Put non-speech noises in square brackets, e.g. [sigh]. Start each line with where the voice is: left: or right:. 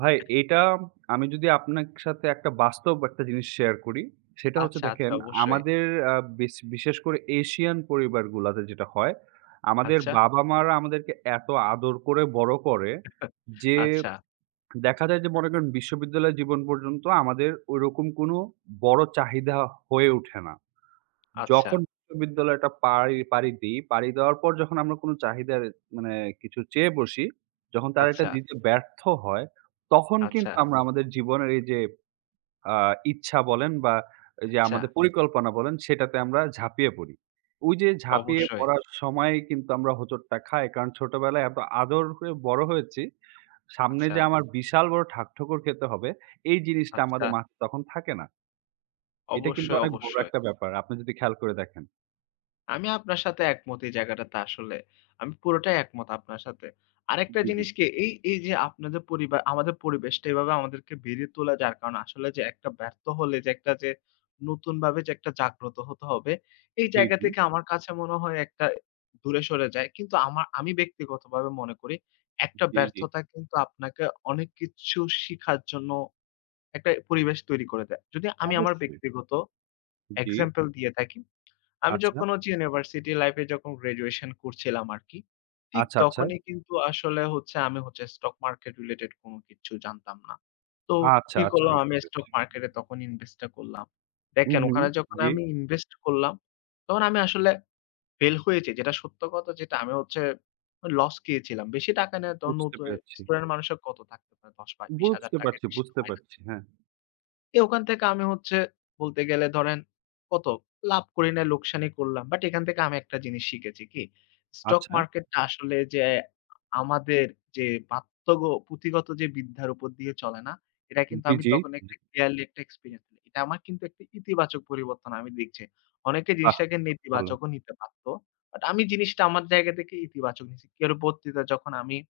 right: ভাই, এটা আমি যদি আপনাক সাথে একটা বাস্তব একটা জিনিস শেয়ার করি, সেটা হচ্ছে
left: আচ্ছা, আচ্ছা
right: দেখেন
left: অবশ্যই।
right: আমাদের আ বিশ বিশেষ করে এশিয়ান পরিবারগুলোতে যেটা হয়। আমাদের
left: আচ্ছা।
right: বাবা-মারা আমাদেরকে এত আদর করে বড় করে,
left: [chuckles]
right: যে
left: আচ্ছা।
right: দেখা যায় যে মনে করেন বিশ্ববিদ্যালয় জীবন পর্যন্ত আমাদের ওই রকম কোন বড় চাহিদা হয়ে ওঠে না।
left: আচ্ছা।
right: যখন বিশ্ববিদ্যালয়টা পাড়ি পাড়ি দিই। পাড়ি দেওয়ার পর যখন আমরা কোন চাহিদার মানে কিছু চেয়ে বসি, যখন তারা এটা
left: আচ্ছা।
right: দিতে ব্যর্থ হয়, তখন
left: আচ্ছা।
right: কিন্তু আমরা আমাদের জীবনের এই যে আ ইচ্ছা বলেন বা এই যে
left: আচ্ছা।
right: আমাদের পরিকল্পনা বলেন সেটাতে আমরা ঝাঁপিয়ে পড়ি। ওই যে ঝাঁপিয়ে
left: অবশ্যই।
right: পড়ার সময় কিন্তু আমরা হোঁচটটা খাই। কারণ ছোটবেলায় এত আদর করে বড় হয়েছি। সামনে
left: আচ্ছা।
right: যে আমার বিশাল বড় ঠাক ঠোকর খেতে হবে, এই জিনিসটা
left: আচ্ছা।
right: আমাদের মাথায় তখন থাকে না। এটা কিন্তু
left: অবশ্যই,
right: অনেক বড়
left: অবশ্যই।
right: একটা ব্যাপার। আপনি যদি খেয়াল করে দেখেন।
left: আমি আপনার সাথে একমত এই জায়গাটাতে আসলে। আমি পুরোটাই একমত আপনার সাথে। আরেকটা
right: জি, জি।
left: জিনিস কি, এই, এই যে আপনাদের পরিবার আমাদের পরিবেশটা এভাবে আমাদেরকে বেরিয়ে তুলে যার কারণে আসলে যে একটা ব্যর্থ হলে, যে একটা যে নতুনভাবে যে একটা জাগ্রত হতে হবে। এই
right: জি,
left: জায়গা
right: জি।
left: থেকে আমার কাছে মনে হয় একটা দূরে সরে যায়। কিন্তু আমা আমি ব্যক্তিগতভাবে মনে করি একটা
right: জি, জি।
left: ব্যর্থতা কিন্তু আপনাকে অনেক কিছু শিখার জন্য একটা পরিবেশ তৈরি করে দেয়। যদি আমি আমার
right: অবশ্যই।
left: ব্যক্তিগত
right: জি।
left: example দিয়ে থাকি, আমি
right: আচ্ছা।
left: যখন হচ্ছে University life এ যখন graduation করছিলাম আর কি, ঠিক
right: আচ্ছা, আচ্ছা।
left: তখনই কিন্তু আসলে হচ্ছে আমি হচ্ছে stock market related কোন কিছু জানতাম না। তো
right: আচ্ছা,
left: কি
right: আচ্ছা
left: করলাম,
right: বুঝতে
left: আমি stock
right: পারছি।
left: market এ তখন invest টা করলাম।
right: হুম,
left: দেখেন,
right: হুম।
left: ওখানে যখন
right: জি।
left: আমি invest করলাম তখন আমি আসলে fail হয়েছি। যেটা সত্য কথা যেটা আমি হচ্ছে loss খেয়েছিলাম। বেশি টাকা না, তখন
right: বুঝতে
left: নতুন
right: পারছি।
left: student মানুষের কত থাকতে পারে? ১০ বা ২০ হাজার
right: বুঝতে
left: টাকার
right: পারছি,
left: বেশি তো
right: বুঝতে
left: হয় না।
right: পারছি, হ্যাঁ।
left: তো ওখান থেকে আমি হচ্ছে বলতে গেলে ধরেন কত, লাভ করি নাই, লোকসানই করলাম। But এখান থেকে আমি একটা জিনিস শিখেছি কি, stock
right: আচ্ছা।
left: market টা আসলে যে আমাদের পাঠ্য যে পুথিগত যে বিধ্যার উপর দিয়ে চলে না? এটা কিন্তু
right: জি,
left: আমি তখন
right: জি।
left: একটা clearly একটা experience পেলাম। এটা আমার কিন্তু একটি ইতিবাচক পরিবর্তন আমি দেখছি। অনেকে
right: আহ!
left: জিনিসটাকে
right: ভালো।
left: নেতিবাচকও নিতে পারত। But আমি জিনিসটা আমার জায়গা থেকে ইতিবাচক নিছি। এর পরবর্তীতে যখন আমি